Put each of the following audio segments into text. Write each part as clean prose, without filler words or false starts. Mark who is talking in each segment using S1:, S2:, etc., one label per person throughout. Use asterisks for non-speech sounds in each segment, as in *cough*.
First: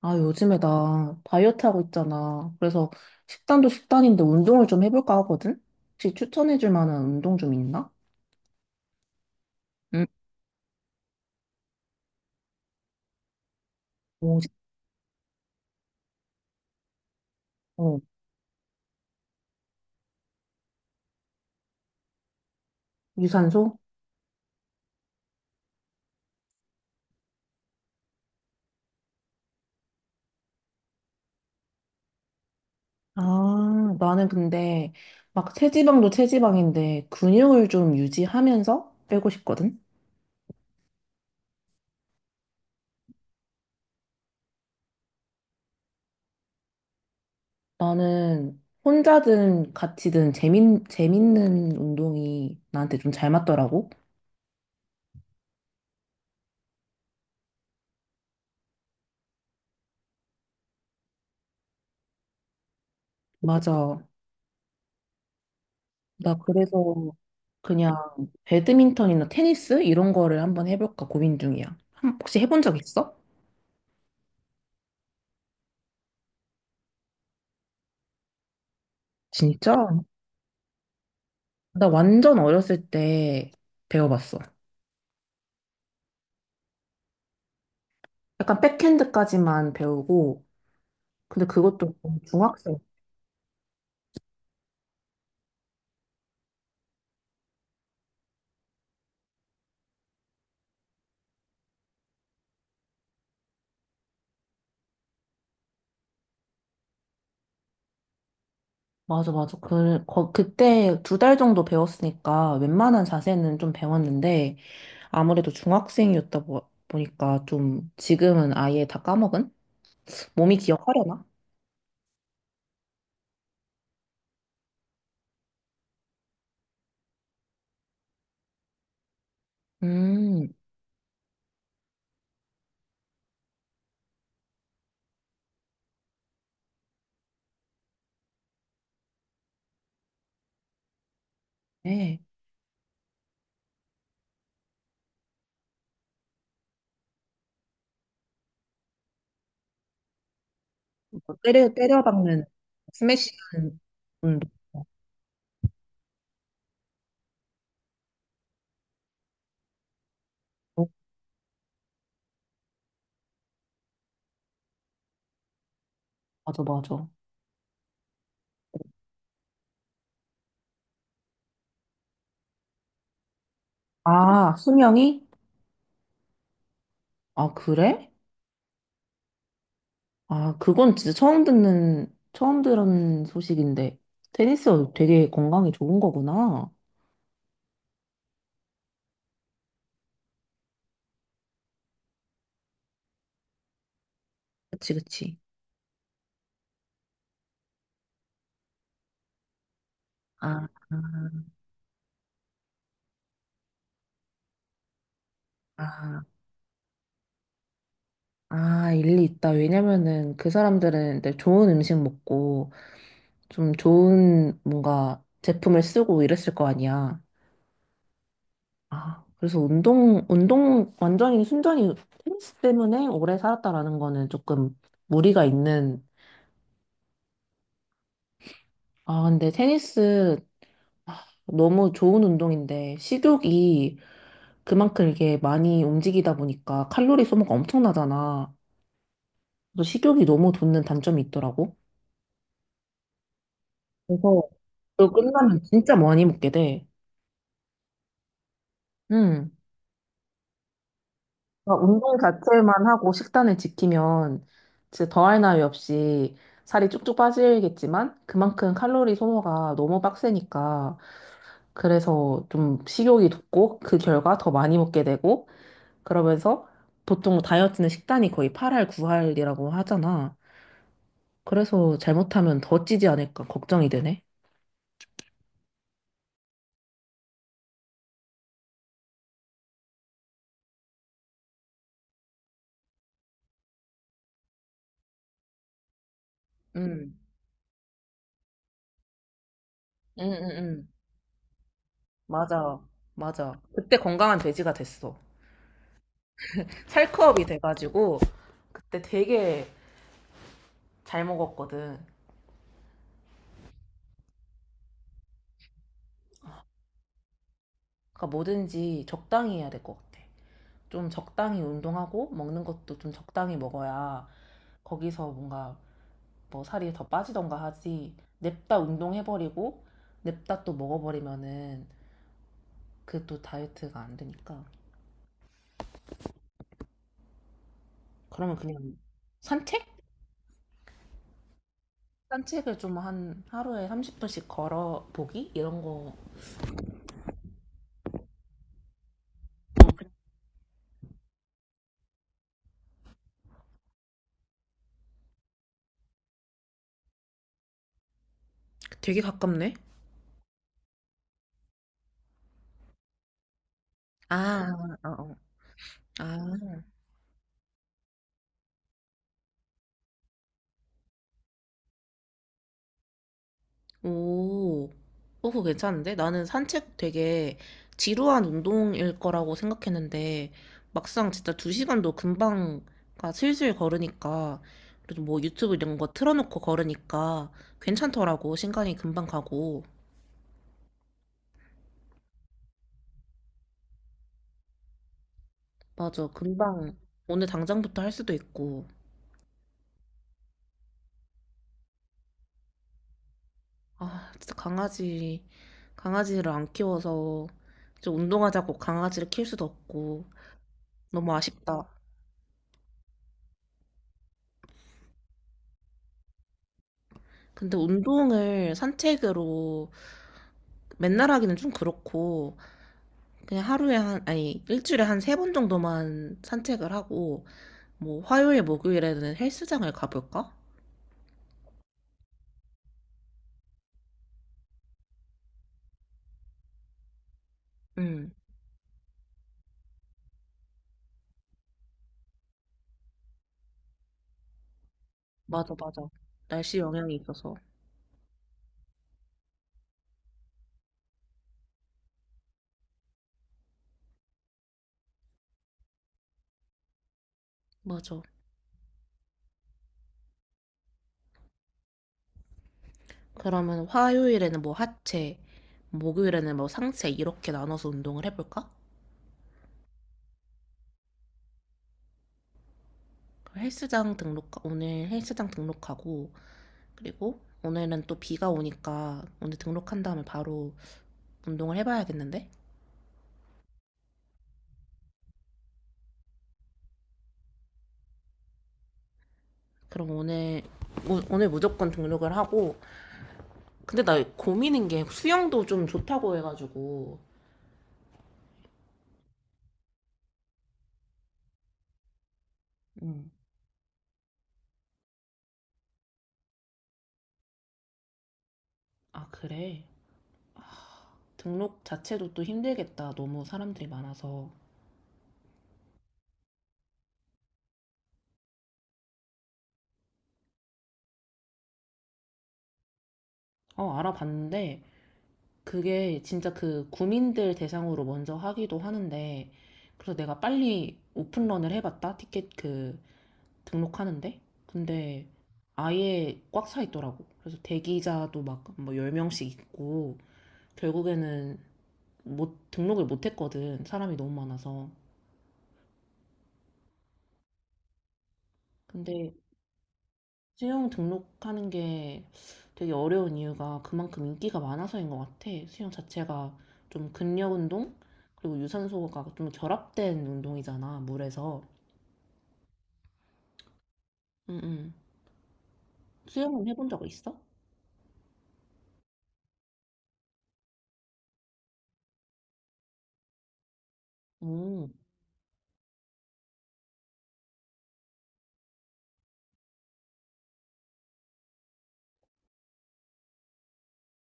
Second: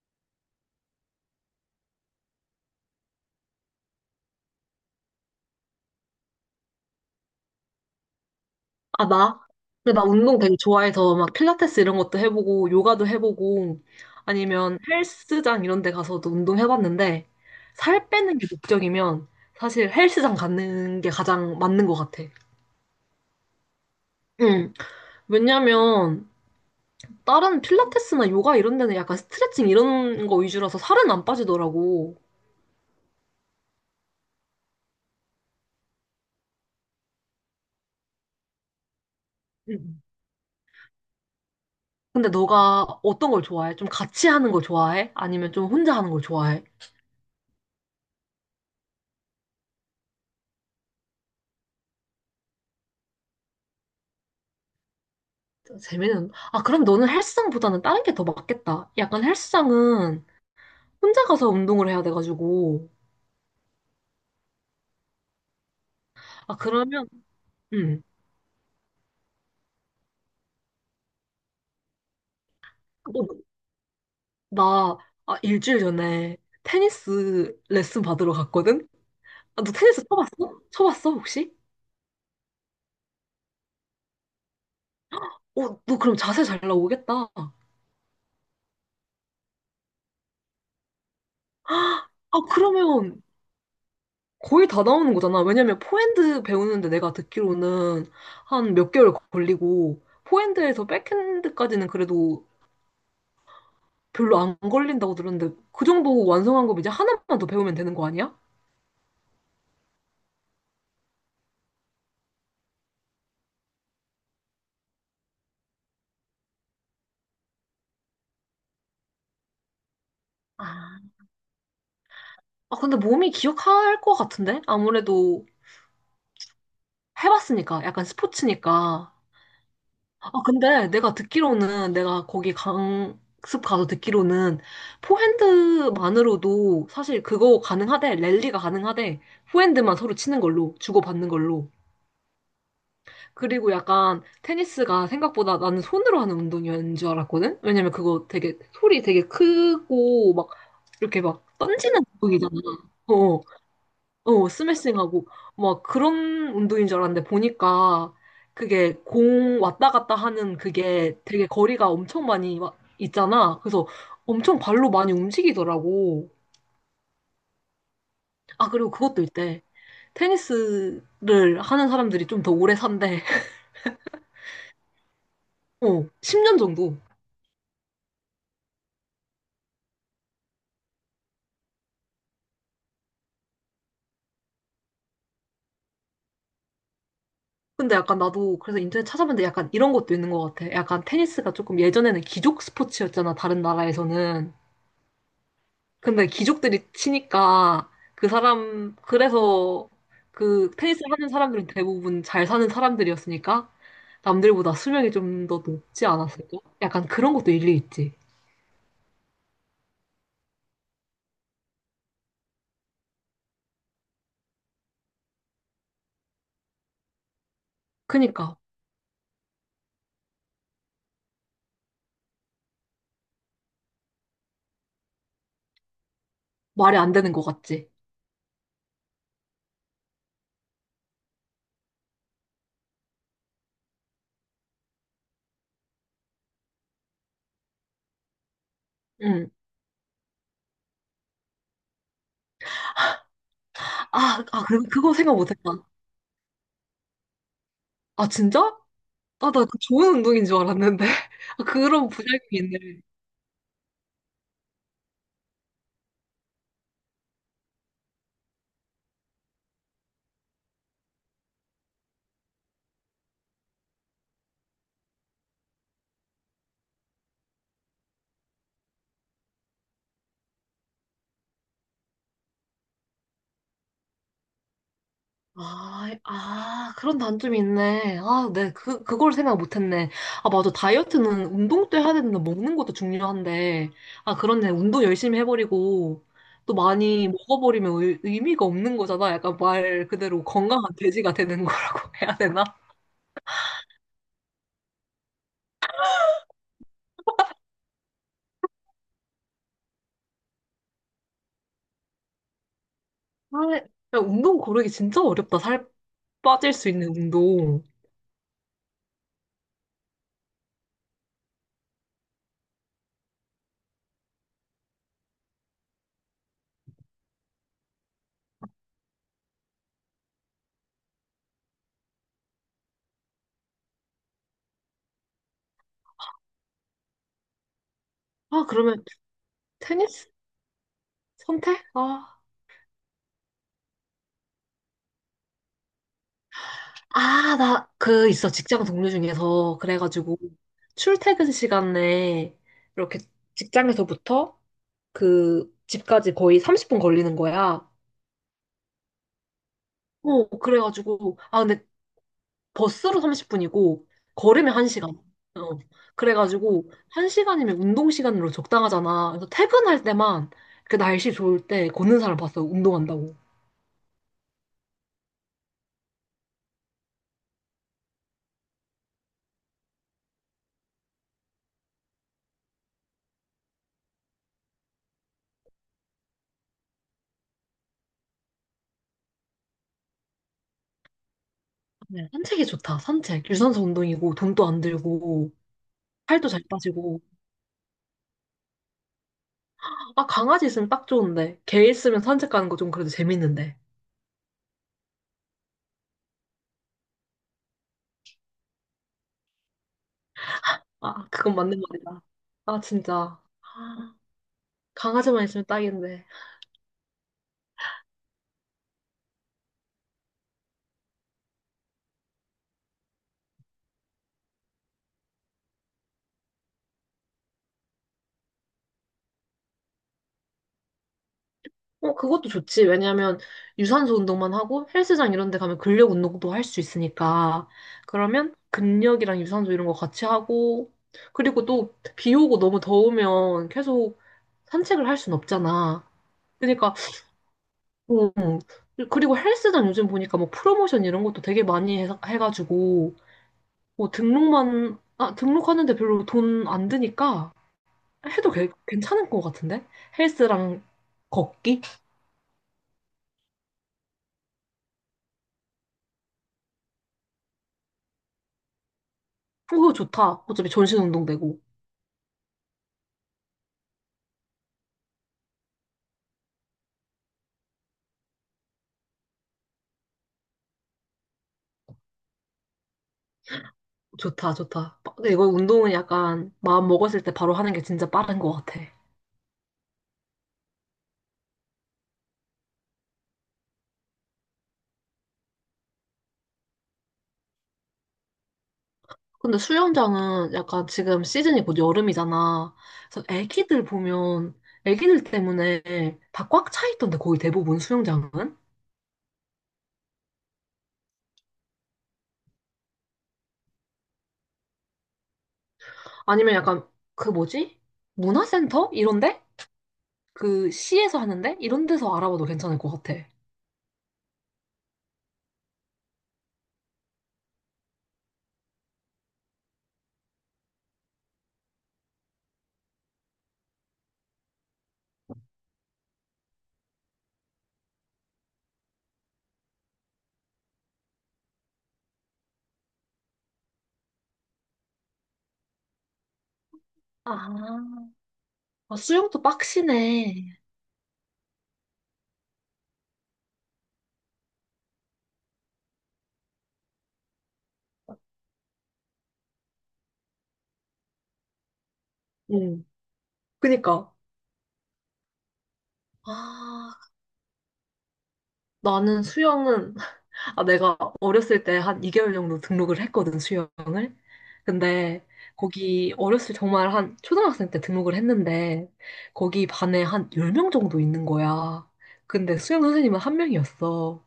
S1: 아, 요즘에 나 다이어트 하고 있잖아. 그래서 식단도 식단인데 운동을 좀 해볼까 하거든? 혹시 추천해줄 만한 운동 좀 있나?
S2: 아, 나? 근데 나
S1: 응.
S2: 운동 되게 좋아해서 막 필라테스 이런 것도 해보고 요가도 해보고
S1: 오.
S2: 아니면 헬스장 이런 데 가서도 운동 해봤는데
S1: 어,
S2: 살 빼는 게 목적이면 사실 헬스장 가는 게 가장 맞는 것 같아.
S1: 유산소?
S2: 응. 왜냐면 다른 필라테스나 요가 이런 데는 약간 스트레칭 이런 거 위주라서 살은 안 빠지더라고.
S1: 아, 나는 근데 막 체지방도 체지방인데 근육을 좀 유지하면서 빼고 싶거든?
S2: 응. 근데 너가 어떤 걸 좋아해? 좀 같이 하는 걸 좋아해? 아니면 좀 혼자 하는 걸 좋아해?
S1: 나는 혼자든 같이든 재밌는 운동이 나한테 좀 잘 맞더라고.
S2: 재미는 아 그럼 너는 헬스장보다는 다른 게 더 맞겠다. 약간 헬스장은 혼자 가서 운동을 해야 돼가지고
S1: 맞아. 나
S2: 아
S1: 그래서
S2: 그러면
S1: 그냥
S2: 음나
S1: 배드민턴이나 테니스 이런 거를 한번 해볼까 고민 중이야. 혹시 해본 적 있어?
S2: 아, 일주일 전에 테니스 레슨 받으러 갔거든. 아, 너
S1: 진짜?
S2: 테니스 쳐봤어? 쳐봤어 혹시?
S1: 나 완전 어렸을 때 배워봤어.
S2: 어너 그럼 자세 잘 나오겠다.
S1: 약간 백핸드까지만 배우고, 근데 그것도
S2: 아
S1: 중학생.
S2: 그러면 거의 다 나오는 거잖아. 왜냐면 포핸드 배우는데 내가 듣기로는 한 몇 개월 걸리고 포핸드에서 백핸드까지는 그래도 별로 안 걸린다고 들었는데 그 정도 완성한 거면 이제 하나만 더 배우면 되는 거 아니야?
S1: 맞아, 맞아. 그때 두 달 정도 배웠으니까 웬만한 자세는 좀 배웠는데, 아무래도 중학생이었다 보니까 좀 지금은 아예 다 까먹은? 몸이
S2: 아,
S1: 기억하려나?
S2: 아, 근데 몸이 기억할 것 같은데? 아무래도 해봤으니까, 약간 스포츠니까. 아,
S1: 음.
S2: 근데 내가 듣기로는, 내가 거기 강습 가서 듣기로는, 포핸드만으로도 사실 그거 가능하대, 랠리가 가능하대, 포핸드만 서로 치는 걸로, 주고받는 걸로.
S1: 네.
S2: 그리고 약간 테니스가 생각보다 나는 손으로 하는 운동이었는 줄 알았거든? 왜냐면 그거 되게 소리 되게 크고 막 이렇게 막 던지는
S1: 때려박는
S2: 운동이잖아. 어,
S1: 스매싱은 음,
S2: 어, 스매싱하고 막 그런 운동인 줄 알았는데 보니까 그게 공 왔다 갔다 하는
S1: 어,
S2: 그게 되게 거리가 엄청 많이 와- 있잖아. 그래서 엄청 발로 많이 움직이더라고.
S1: 맞아, 맞아.
S2: 아, 그리고 그것도 있대. 테니스를 하는 사람들이 좀 더 오래 산대. *laughs*
S1: 아, 수명이?
S2: 어, 10년 정도.
S1: 아, 그래? 아, 그건 진짜 처음 들은 소식인데. 테니스가 되게 건강에 좋은 거구나.
S2: 근데 약간 나도 그래서 인터넷 찾아봤는데 약간 이런 것도 있는 것 같아. 약간 테니스가 조금 예전에는 귀족 스포츠였잖아, 다른 나라에서는.
S1: 그치, 그치.
S2: 근데 귀족들이 치니까 그 사람, 그래서
S1: 아,
S2: 그 테니스 하는 사람들은 대부분 잘 사는 사람들이었으니까 남들보다 수명이 좀 더 높지
S1: 아,
S2: 않았을까? 약간 그런 것도 일리 있지.
S1: 아, 일리 있다. 왜냐면은 그 사람들은 이제 좋은 음식 먹고 좀 좋은 뭔가 제품을 쓰고 이랬을 거 아니야.
S2: 그니까
S1: 아, 그래서 완전히 순전히 테니스 때문에 오래 살았다라는 거는 조금 무리가 있는.
S2: 말이 안 되는 것 같지.
S1: 아, 근데 테니스 너무 좋은 운동인데, 식욕이 그만큼 이게 많이 움직이다 보니까 칼로리 소모가 엄청나잖아.
S2: 응.
S1: 그래서 식욕이 너무 돋는 단점이 있더라고.
S2: 아,
S1: 그래서
S2: 아, 그리고
S1: 그거
S2: 그거 생각 못
S1: 끝나면
S2: 했다.
S1: 진짜 많이 먹게 돼.
S2: 아, 진짜?
S1: 응.
S2: 아, 나 그 좋은 운동인 줄 알았는데. *laughs* 아,
S1: 그러니까
S2: 그런
S1: 운동
S2: 부작용이
S1: 자체만
S2: 있네.
S1: 하고 식단을 지키면 진짜 더할 나위 없이 살이 쭉쭉 빠지겠지만 그만큼 칼로리 소모가 너무 빡세니까 그래서 좀 식욕이 돋고 그 결과 더 많이 먹게 되고 그러면서 보통 다이어트는 식단이 거의 8할 9할이라고 하잖아. 그래서 잘못하면 더 찌지 않을까 걱정이 되네.
S2: 아, 아, 그런 단점이 있네. 아, 네, 그, 그걸 생각 못했네. 아, 맞아. 다이어트는 운동 도 해야 되는데 먹는 것도 중요한데. 아, 그렇네. 운동 열심히 해버리고 또
S1: 응,
S2: 많이 먹어버리면 의미가 없는 거잖아. 약간 말
S1: 응,
S2: 그대로
S1: 응,
S2: 건강한
S1: 응.
S2: 돼지가 되는 거라고 *laughs* 해야 되나?
S1: 맞아, 맞아. 그때 건강한 돼지가 됐어. 살크업이 돼가지고 그때 되게 잘 먹었거든.
S2: 아, 야, 운동 고르기 진짜 어렵다. 살 빠질 수 있는 운동.
S1: 그러니까 뭐든지 적당히 해야 될 것 같아. 좀 적당히 운동하고 먹는 것도 좀 적당히 먹어야 거기서 뭔가 뭐 살이 더 빠지던가 하지. 냅다 운동해버리고 냅다 또 먹어버리면은 그 또 다이어트가 안 되니까. 그러면
S2: 아,
S1: 그냥
S2: 그러면
S1: 산책?
S2: 테니스 선택? 아.
S1: 산책을 좀 한 하루에 30분씩 걸어보기? 이런 거
S2: 아, 나 그 있어. 직장 동료 중에서 그래가지고 출퇴근 시간에 이렇게 직장에서부터 그 집까지 거의 30분 걸리는 거야.
S1: 되게 가깝네.
S2: 어, 그래가지고 아 근데 버스로 30분이고
S1: 아,
S2: 걸으면
S1: 어,
S2: 1시간.
S1: 어.
S2: 어.
S1: 아,
S2: 그래가지고 1시간이면 운동 시간으로 적당하잖아. 그래서 퇴근할 때만 그 날씨 좋을 때 걷는 사람 봤어. 운동한다고.
S1: 오, 어, 그거 괜찮은데? 나는 산책 되게 지루한 운동일 거라고 생각했는데, 막상 진짜 두 시간도 금방, 가 슬슬 걸으니까, 그래도 뭐 유튜브 이런 거 틀어놓고 걸으니까 괜찮더라고. 시간이 금방 가고.
S2: 네, 산책이 좋다. 산책. 유산소 운동이고 돈도 안 들고
S1: 맞아,
S2: 살도 잘
S1: 금방.
S2: 빠지고
S1: 오늘 당장부터 할 수도 있고.
S2: 아, 강아지 있으면 딱 좋은데. 개 있으면 산책 가는 거 좀 그래도 재밌는데.
S1: 아, 진짜 강아지, 강아지를 안 키워서, 좀 운동하자고 강아지를 키울 수도 없고.
S2: 아,
S1: 너무
S2: 그건 맞는
S1: 아쉽다.
S2: 말이다. 아, 진짜. 아, 강아지만 있으면 딱인데.
S1: 근데 운동을 산책으로 맨날 하기는 좀 그렇고 그냥 하루에 한 아니 일주일에 한 세 번 정도만 산책을 하고 뭐 화요일 목요일에는 헬스장을 가볼까?
S2: 어, 그것도 좋지. 왜냐면 유산소 운동만 하고 헬스장 이런 데 가면 근력 운동도 할 수 있으니까.
S1: 응.
S2: 그러면 근력이랑 유산소 이런 거 같이 하고. 그리고 또 비 오고 너무 더우면 계속 산책을 할 순
S1: 맞아 맞아
S2: 없잖아.
S1: 날씨
S2: 그러니까,
S1: 영향이 있어서
S2: 음, 그리고 헬스장 요즘 보니까 뭐 프로모션 이런 것도 되게 많이 해가지고. 뭐 등록만, 아, 등록하는데 별로 돈 안 드니까
S1: 맞아
S2: 해도 괜찮을 것 같은데? 헬스랑 걷기?
S1: 그러면 화요일에는 뭐 하체 목요일에는 뭐 상체 이렇게 나눠서 운동을 해볼까?
S2: 그거 좋다. 어차피 전신 운동 되고.
S1: 그럼 헬스장 등록 오늘 헬스장 등록하고 그리고 오늘은 또 비가 오니까 오늘 등록한 다음에 바로 운동을 해봐야겠는데?
S2: 좋다, 좋다. 이거 운동은 약간 마음 먹었을 때 바로 하는 게 진짜 빠른 것 같아.
S1: 그럼 오늘 오늘 무조건 등록을 하고 근데 나 고민인 게 수영도 좀 좋다고 해가지고
S2: 근데 수영장은 약간 지금 시즌이 곧 여름이잖아. 그래서
S1: 음.
S2: 애기들 보면 애기들 때문에 다 꽉 차 있던데 거의 대부분 수영장은?
S1: 아 그래 등록 자체도 또 힘들겠다 너무 사람들이 많아서
S2: 아니면 약간 그 뭐지? 문화센터? 이런데? 그 시에서 하는데 이런 데서 알아봐도 괜찮을 것 같아.
S1: 어 알아봤는데 그게 진짜 그 구민들 대상으로 먼저 하기도 하는데 그래서 내가 빨리 오픈런을 해봤다 티켓 그 등록하는데 근데 아예 꽉 차 있더라고 그래서 대기자도 막 뭐 10명씩 있고 결국에는 못, 등록을 못 했거든. 사람이 너무 많아서.
S2: 아, 아,
S1: 근데
S2: 수영도 빡시네.
S1: 수영 등록하는 게 되게 어려운 이유가 그만큼 인기가 많아서인 것 같아. 수영 자체가 좀 근력 운동? 그리고 유산소가 좀 결합된 운동이잖아, 물에서.
S2: 응. 그니까.
S1: 응, 응.
S2: 아,
S1: 수영은 해본 적 있어?
S2: 나는 수영은, 아, 내가 어렸을 때 한 2개월 정도 등록을 했거든, 수영을.
S1: 오.
S2: 근데 거기 어렸을 정말 한 초등학생 때 등록을 했는데 거기 반에 한 10명 정도 있는 거야. 근데 수영 선생님은 한 명이었어.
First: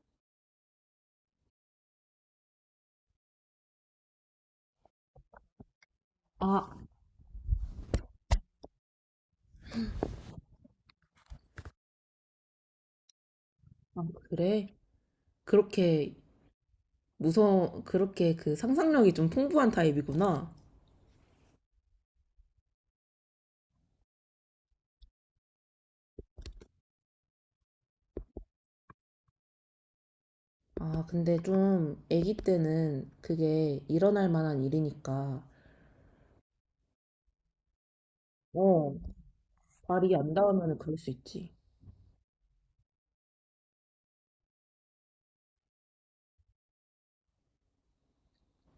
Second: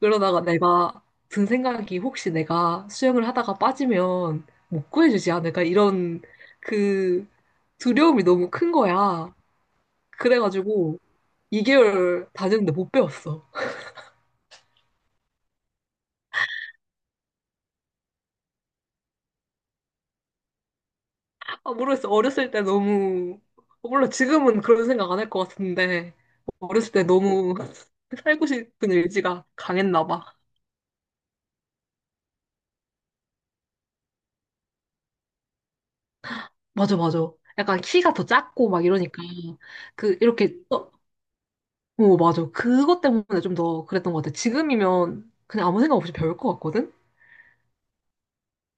S2: 그러다가 내가 든 생각이 혹시 내가 수영을 하다가 빠지면 못 구해주지 않을까? 이런
S1: 아,
S2: 그 두려움이 너무 큰 거야. 그래가지고 2개월 다녔는데 못 배웠어.
S1: 아, 그래? 그렇게 무서워, 그렇게 그 상상력이 좀 풍부한 타입이구나.
S2: 아, 모르겠어. 어렸을 때 너무, 물론 지금은 그런 생각 안 할 것 같은데, 어렸을 때 너무 *laughs* 살고 싶은 의지가 강했나 봐.
S1: 아, 근데 좀 아기 때는 그게 일어날 만한 일이니까.
S2: 맞아, 맞아. 약간 키가 더 작고 막
S1: 어,
S2: 이러니까,
S1: 말이
S2: 그,
S1: 안
S2: 이렇게
S1: 닿으면
S2: 어,
S1: 그럴 수 있지.
S2: 오, 맞아. 그것 때문에 좀 더 그랬던 것 같아. 지금이면 그냥 아무 생각 없이 배울 것 같거든?